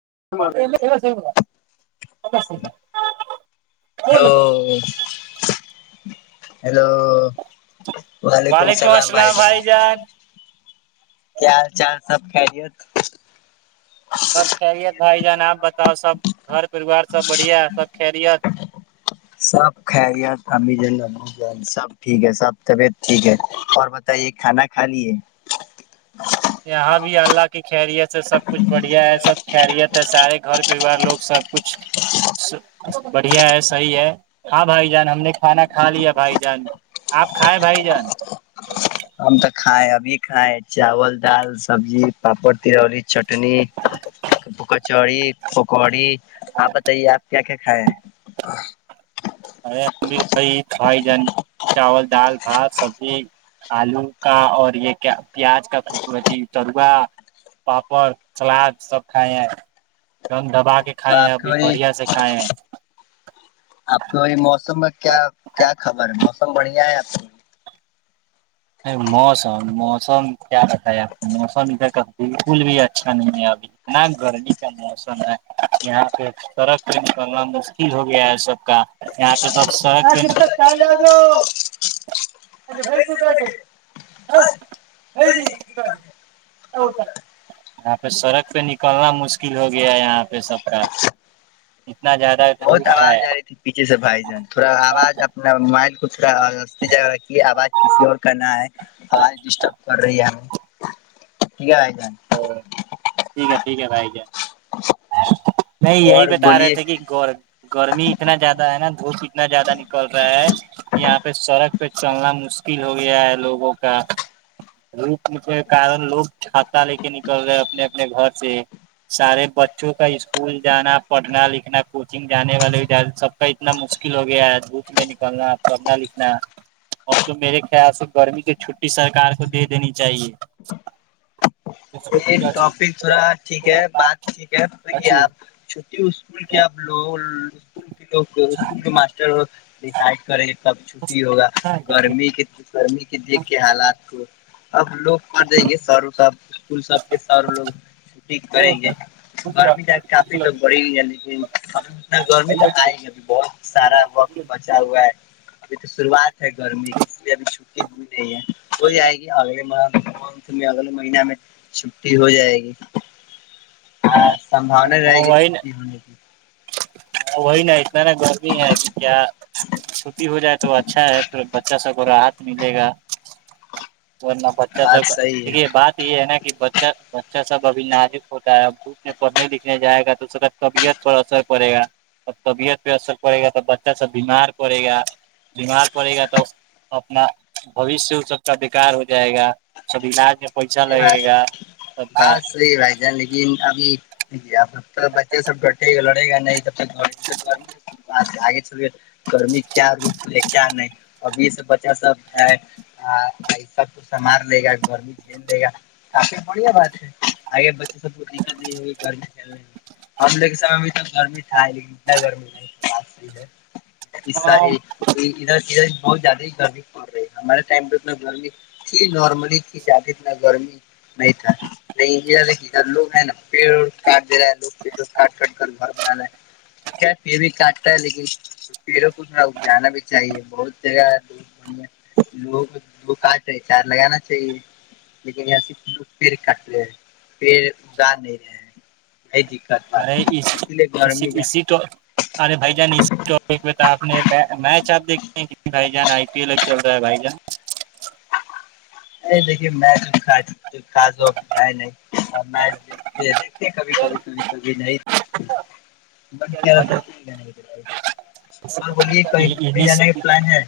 [unintelligible] [unintelligible] hello وعلیکم السلام بھائی جان کیا حال چال سب خیریت سب خھیلت بھائی جان آپ بتاؤ سب گھر پریوار سب بڑھیا سب خھیلت سب خیریت امی جان ابو سب ٹھیک ہے سب طبیعت ٹھیک ہے اور بتائیے کھانا کھا لیے یہاں بھی اللہ کی خیریت ہے سب کچھ بڑھیا ہے سب خیریت ہے سارے گھر پریوار لوگ سب کچھ بڑھیا ہے صحیح ہے ہاں بھائی جان ہم نے کھانا کھا لیا بھائی جان آپ کھائے بھائی جان [unintelligible] ہم تو کھ ابھی کھائے ہیں چاول دال سبزی پاپڑ تلوڑی چٹنی کچڑی پکوڑی آپ بتائیے آپ کیا کیا کھائے ہیں ہ ارھائی جان چاول دال بھات سبزی آلو کا اور یہ کیا پیاز کا خکتی ترووا پاپڑ سلاد سب کھاائے ہیں گم دھبا تو کھائے ہیں آپ ابھی کے بڑھیا سے کھائے ہیں کوئی موسم میں کیا کیا خبر ہے موسم بڑھیا ہے آ موسم موسم کیا بتائے آپ کو موسم ادھر کا بالکل بھی اچھا نہیں ہے اب اتنا گرمی کا موسم ہے یہاں پہ سڑک پہ نکلنا مشکل ہو گیا ہے سب کا یہاں پہ س س یہاں پہ سڑک پہ نکلنا مشکل ہو گیا یہاں پہ سب کا اتنا زیادہ بہت دھوپ آواز ہے آ رہی تھی پیھے سے بھائی تھوڑا آواز اپنا مائل کا جا آواز کسی اور کا نہ ہے آواز ڈسٹرب کر رہی ہم ٹھیک ہے ہے تھ ٹھیک ہے ٹھیک ہے بھائی ج نہیں تو یہی اور بتا رہے بولیے تھے کہ گور گرمی اتنا زیادہ ہے نا دھوپ اتنا زیادہ نکل رہا ہے کہ یہاں پہ سڑک پہ چلنا مشکل ہو گیا ہے لوگوں کا دوپ کے کارن لوگ چھاتات ل نکل رہے اپنے اپنے گھر سے سارے بچوں کا اسکول جانا پڑھنا لکھنا کوچنگ جانے والے سب کا اتنا مشکل ہو گیا ہے دھوپ میں نکلنا پڑھنا لکھنا اب تو میرے خیال سے گرمی کی چھٹی سرکار کو دے دینی چاہیے یہ ٹاپک تھوڑا ٹھیک ہے بات ٹھیک ہے آپ چھٹی اسکول کی آپ لوگ اسکول کے لو اسکول کے ماٹر ڈسائڈ کری سب چھٹی ہوگا گرمی کے گرمی کی دیکھ کے حالات کو اب لوگ کر جائیں گے ش روخ صاحب اسکول سب کے سر لوگ چھٹی کریں گے گرمی کافی تو بڑی ہے لیکن ابھی اتنا گرمی تو آئے گی اب بہت سارا وقت بچا ہاں ہوا ہے ا تو شروعات ہے گرمی کی اس لیے ابھی چھٹی ہوئی نہیں ہے ہو جائے گی اگلے منتھ میں اگلے مہینہ میں چھٹی ہو جائے گی ہ سمباونا رہے گی وہی چھٹی ہونے کی وہی نا اتنا نا گرمی ہے کہ کیا چھٹی ہو جائے تو اچھا ہے تھا بچہ سب کو راحت ملے گا ورننا بچہ بات سک صحیح دیکے بات یہ ہے نا کہ بچہ سب ابھی نازجک ہوتا ہے اب بھو میں پڑھنے لکھنے جائے گا تو اس کا طبیعت پر اثر پڑے گا ا طبیعت پہ اثر پڑے گا تو بچہ سب بیمار پڑے گا بیمار پڑے گا تو اپنا بوشیہ اس سب کا بیکار ہو جائے گا سب علاج پیسہ لگے بھائی گا سب کا بس یہی بھائی جان لیکن ابھی جب سب تو بچے سب ڈٹےا لڑے گا نہیںب گ آگے چل گرمی کیا روپ ہے کیا نہیں ابھی سے بچا سب ایسا کو سنار لے گا گرمی ے گا کافی بڑھیا بات ہے آگے بچے سب کو دقت نہیں ہوی گرمی چلنے میں ہمم لو کے سمے میں بھی تو گرمی تھا لیکن اتنا گرمی نہیں ہے قصہ تمام ہے تو ادھر ادھر بہت زیادہ ہی گرمی پڑ رہی ہے ہمارے ٹائم پ انا گرمی تھی نارملی تھی زیادہ اتنا گرمی نہیں تھا نہیںیک لوگ ہے نا پڑ کاٹ دے رہا ہے لوگ پڑ کاٹ کرٹ کر گھر بنا رہے ٹھیک ہے پڑ بھی کاٹ رہ ہے لیکن پڑوں کو تھوڑا جانا بھی چاہیے بہت جگہ ہے لوگ لوگ لگ کاٹ رہے چار لگانا چاہیے لیکن ایس لوگ پڑ کٹ رہے ہیں پیڑ اگار نہیں رہے ہیں ب ارے اس اسی ارے بھائی جان اسی ٹاپ میں تو آپ نے میچ آپ دیکھے ہیں بھائی جان آئی پی ایل ہے بھائی ج ا دیکھیے میں کاص ہو ہے نہیںچ دیکھتے دیکھتے کبھی کبھی کبھی کبھی نہیں ند کیا جان اور بولیے کہیں گومنے جانے کا پلان ہے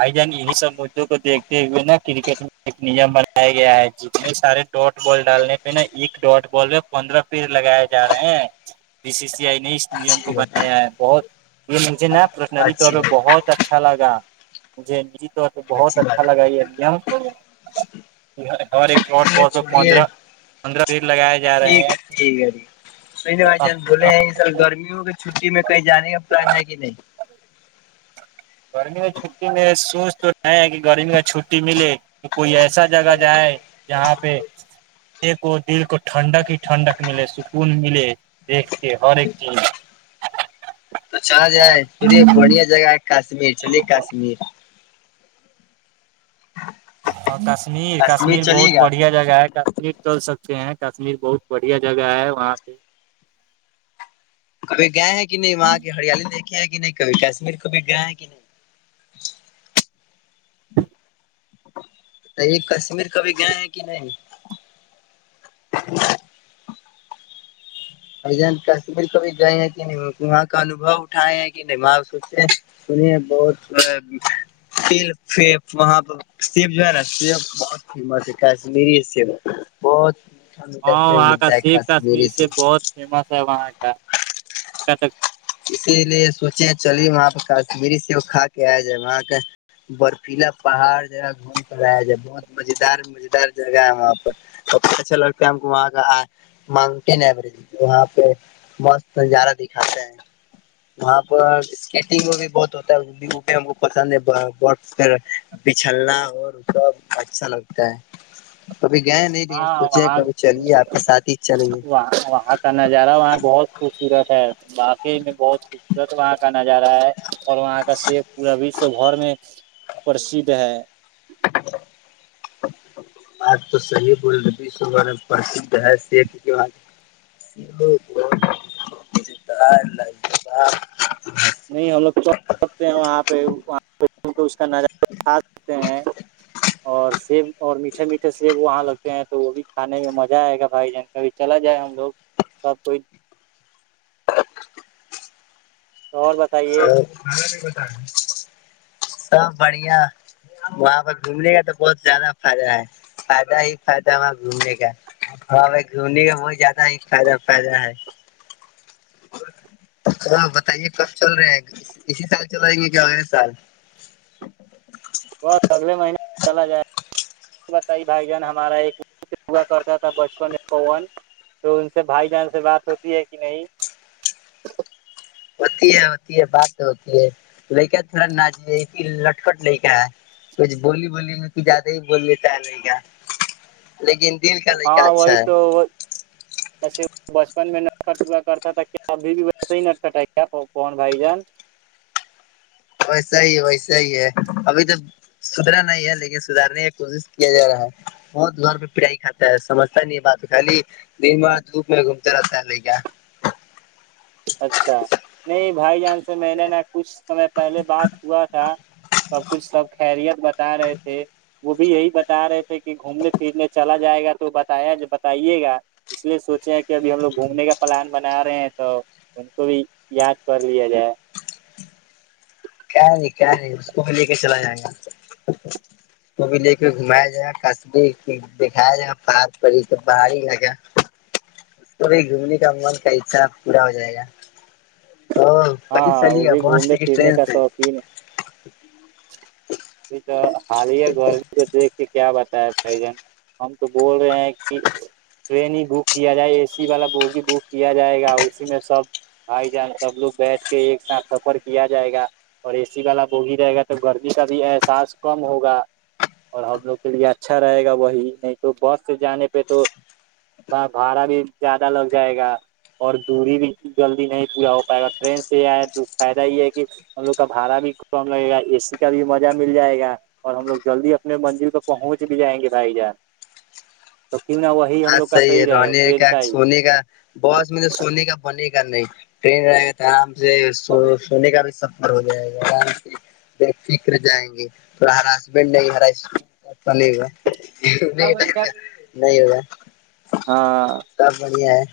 بھائی جان یہی سب مدوں کو دیکتے ہوئے نا کرکٹ میں ایک نیم بنایا گیا ہے جس میں سارے ڈاٹ بال ڈالنے پہ نا ایک ڈاٹ بال میں پندرہ پیر لگائے جا رہے ہیں بیی سی سی آئی نے نیم کو اچھی بات بنایا ہے بہت یہ مجھے نا پرسنلی طور اچھی پہ بات بہت اچھا لگا [unintelligible] تو بہت اچھی بات اچھا لگا یہ دم ہ ایک ٹھیک ہے پندرہ چھوڑیے پندرہ پٹ لگائے جا رہے ہیں سوئینے بھائی اب جان بھولے ہیں سر گرمیوں کے چھٹی میں کہیں جانے کا پلان ہے کہ نہیں گرمی کی چھٹی میر سوچ تو رہ کہ گرمی کا چھٹی ملے تو کوئی ایسا جگہ جائے جہاں پہ دیکھو دل کو ٹھنڈک ہی ٹھنڈک ملے سکون ملے دیکھ کے ہر ایک چیز تو چاں ج ہے سور بڑھیا جگہ ہے کشمیر چلیے کاشمییر اور کشمیر کشمیر بہت چلیے گا بڑھیا جگہ ہے کشمیر چل سکتے ہیں کشمیر بہت بڑھیا جگہ ہے وہاں پہ کبھی گ ہے کنی وہاں کہ ہریالی دھے کہ کبھی کشمیر کبھی گ ہے کہ نہیں [unintelligible] تو یہ کشمیر کبھی گئے ہیں کہ نہیں ا جان کشمیر ک بھی گئے ہیں کہ نہیں وہاں کا انوھو اٹھائے ہیں کہ نہیںاں سوچتے سنیے بہت وہاں پہ شیب جو ہے نا شی بہت فیمس ہے کشمیری شی بہت میٹھا ہاں سیب وہاں کا ملتا ہے سیب کشمییر کشمیری سے سیب بہت فیمس ہے وہاں کا ک [unintelligible] اسی لیے سوچے چلیے وہاں پہ کشمیری سے وہ کھا کے آیا جائے وہاں کا برفیلا پہاڑ جگہ گھوم کر آیا جائے بہت مزار مزیدار جگہ ہے وہاں پر ب اچھا لگتا ہے ہم کو وہاں کا ماؤنٹین اییج وہاں پہ مجارہ دکھاتے ہیں وہاں پر اسکیٹنگ وہ بھی بہت ہوتا ہے ہم کو پسند ہے ب پ بچھلنا اور اس کا اچھا لگتا ہے کبھی گئے نہیں لیکن ہاں سوچے وہاں کبھی چلیے آپ کے ساتھ ہی چلیے وہاں کا نظارہ وہاں بہت خوبصورت ہے باقی میں بہت خوبصورت وہاں کا نظارہ ہے اور وہاں کا شیک پورا وشو بھر میں پرسھ ہے بات تو صحی بول رہے س پرھ ہےتتا نہیں ہم لوگ چ سکتے ہیں وہاں پہ [unintelligible] کرنا چاہ کھا سکتے ہیں اور سیب اور میٹھے میٹھے سیب وہاں لگتے ہیں تو وہ بھی کھانے میں مزہ آئے گا بھائی جان کابھی چلا جائے ہم لوگ سب کوئی توو ب تو ب [unintelligible] سب بڑھیا وہاں پہ گھومنے کا تو بہت زیادہ فائدہ ہے فائدہ ہی فائدہ وہاںہ گھومنے کا وہاں پہ گھومنے کا بہت زیادہ ہی فائدہ فائدہ ہے ہاں بتائیے کب چل رہا ہے اسی سال چل رہائیں گے کیا اے سال بس اگلے مہینے چلا جائے بت بھائی جان ہمارا ایکا کرتا تھا بچپن پون تو ان سے بھائی جان سے بات ہوتی ہے کہ نہیں ہوتی ہے ہوتی ہے بات ہوتی ہے لیک تھوڑا ناج لٹکٹ نہیں کا ہے کچھ بولی بولی میں ک زیادہ ہی بول لیتا ہے نہیں کا لڑکا ہاں اچھا وہی ہے تو جسے بچپن میں نٹ کٹ ہوا کرتا تھا کیا ابھی بھی ویسے ہی نٹ کٹ کیا کون بھائی جان ویسے ہی ویسے ہی ہے ابھی تو سدھرا نہیں ہے لیکن سدھارنے کوشش کیا جا رہا ہے بہت گھر پہ پٹائی کات سمجھتا نہیں بات خالی دن بار دھوپ میں گھومتا رہتا ہے لے کیا اچھا نہیں بھائی جان سے مل نہ کچھ سمے پہلے بات ہوا تھا سب کچھ سب خیریت بتا رہے تھے وہ بھی یہی ب بتا رہے تھے کہ گھومنے پھرنے چلا جائے گا تو بتایا بتائیے گا اس لیے سوچے کہ کہ ابھی ہم لوگ گھومنے کا پلان بنا رہے ہیں تو ان کو بھی یاد کر لیا جائے کیا نہیں کیا نہیں اس کو بھی لے کے چلا جائے گا اس کو بھی لے کے گھمایا جائے گا کبیر دکھایا جائے گا پارک پر ب لگا تو جومنی کام [unintelligible] کا حصہ پورا ہو جائے گا تو ہاں پلی ہاں چلیے وہ گا بھی بس سے گھومنے کہ پھرنے ٹرین کا سے ج شوقین [inaudible] ج تو خالیہ گور ب کیا بتایا بھائی جان ہم تو بول رہے ہیں کہ ٹرین ہی بک کیا جائے اے سی والا بوگی بک کیا جائے گا اور اسی میں سب بھائی جان سب لوگ بیٹھ کے ایک ساتھ سفر کیا جائے گا اور اے سی والا بوگی رہے گا تو گرمی س احساس کم ہوگا اور ہم لوگ کے لیے اچھا رہے گا وہی نہیں تو بس سے جانے پہ تو بھاڑا بھی زیادہ لگ جائے گا اور دوری بھی جلدی نہیں پورا ہو پائے گا ٹرین سے یہ تو فائدہ یہ ہے کہ ہم لوگ کا بھڑا بھی کم لگے گا اے سی کا بھی م [unintelligible] مل جائے گا اور ہم لوگ جلدی اپنے مندل تک پہنچ بھی جائیں گے بھائی جان تو کیوں نہ وہ ا صای رہنے کا سونے کا بس م توے سونے کا بنے گا نہیں ٹرین رہائے گ تھا سونے کا بھی سب ہو جائے گا آرام سے فکر جائیں گی تو ہرا ہسبینڈ نہیں ہا اسکول ہوا نہیں نہیں ہوگا ہاں [inaudible] سب بڑھیا ہے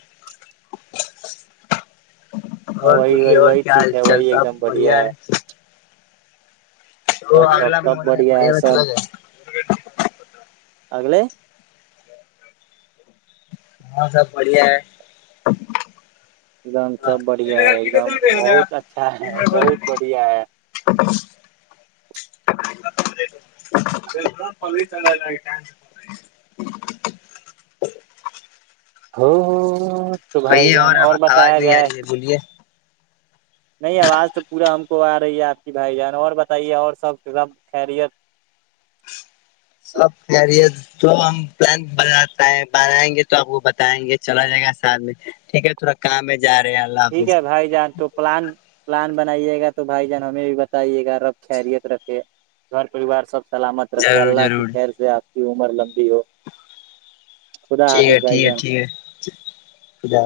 اور وہی بولیے وہی اور وہی کیا ح ٹھیک ہے چل وہی ایک صاح دم بڑھیا ہے تو سب سب آگلہ سب منے بڑھیا مئی ہے بتل سب اگلے ہاں سب بڑھیا ہے ایک دم سب بڑھیا ہے ایک دم بہت اچھا ہے بہت بڑھیا ہے [unintelligible] ہے [inaudible] [unintelligible] [inaudible] کہیے اور جان آواز بتایا نہیں آ جائے رہی ہے بولیے نہیں آواز تو پورا ہم کو آ رہی ہے آپ کی بھائی جان اور بتائیے اور سب سب خیریت سبے تو ہم پلان بناتا ہے بنائیں گے تو آپ کو بتائیں گے چلا جائے گا ساتھ میں ٹھیک ہے تھوڑا کام ہے ٹھیک ہے بھائی جان تو پلان پلان بنائیے گا تو بھائی جان ہمیں بھی بتائیے گا رب خیریت رکھے گھر پریوار سب سے سلامت رکھے ضرور اللہ کی ضرور خیر سے آپ کی عمر لمبی ہو خدا ٹھیک ہے حافظ بھائی ٹھیک جان ہے ٹھیک ہے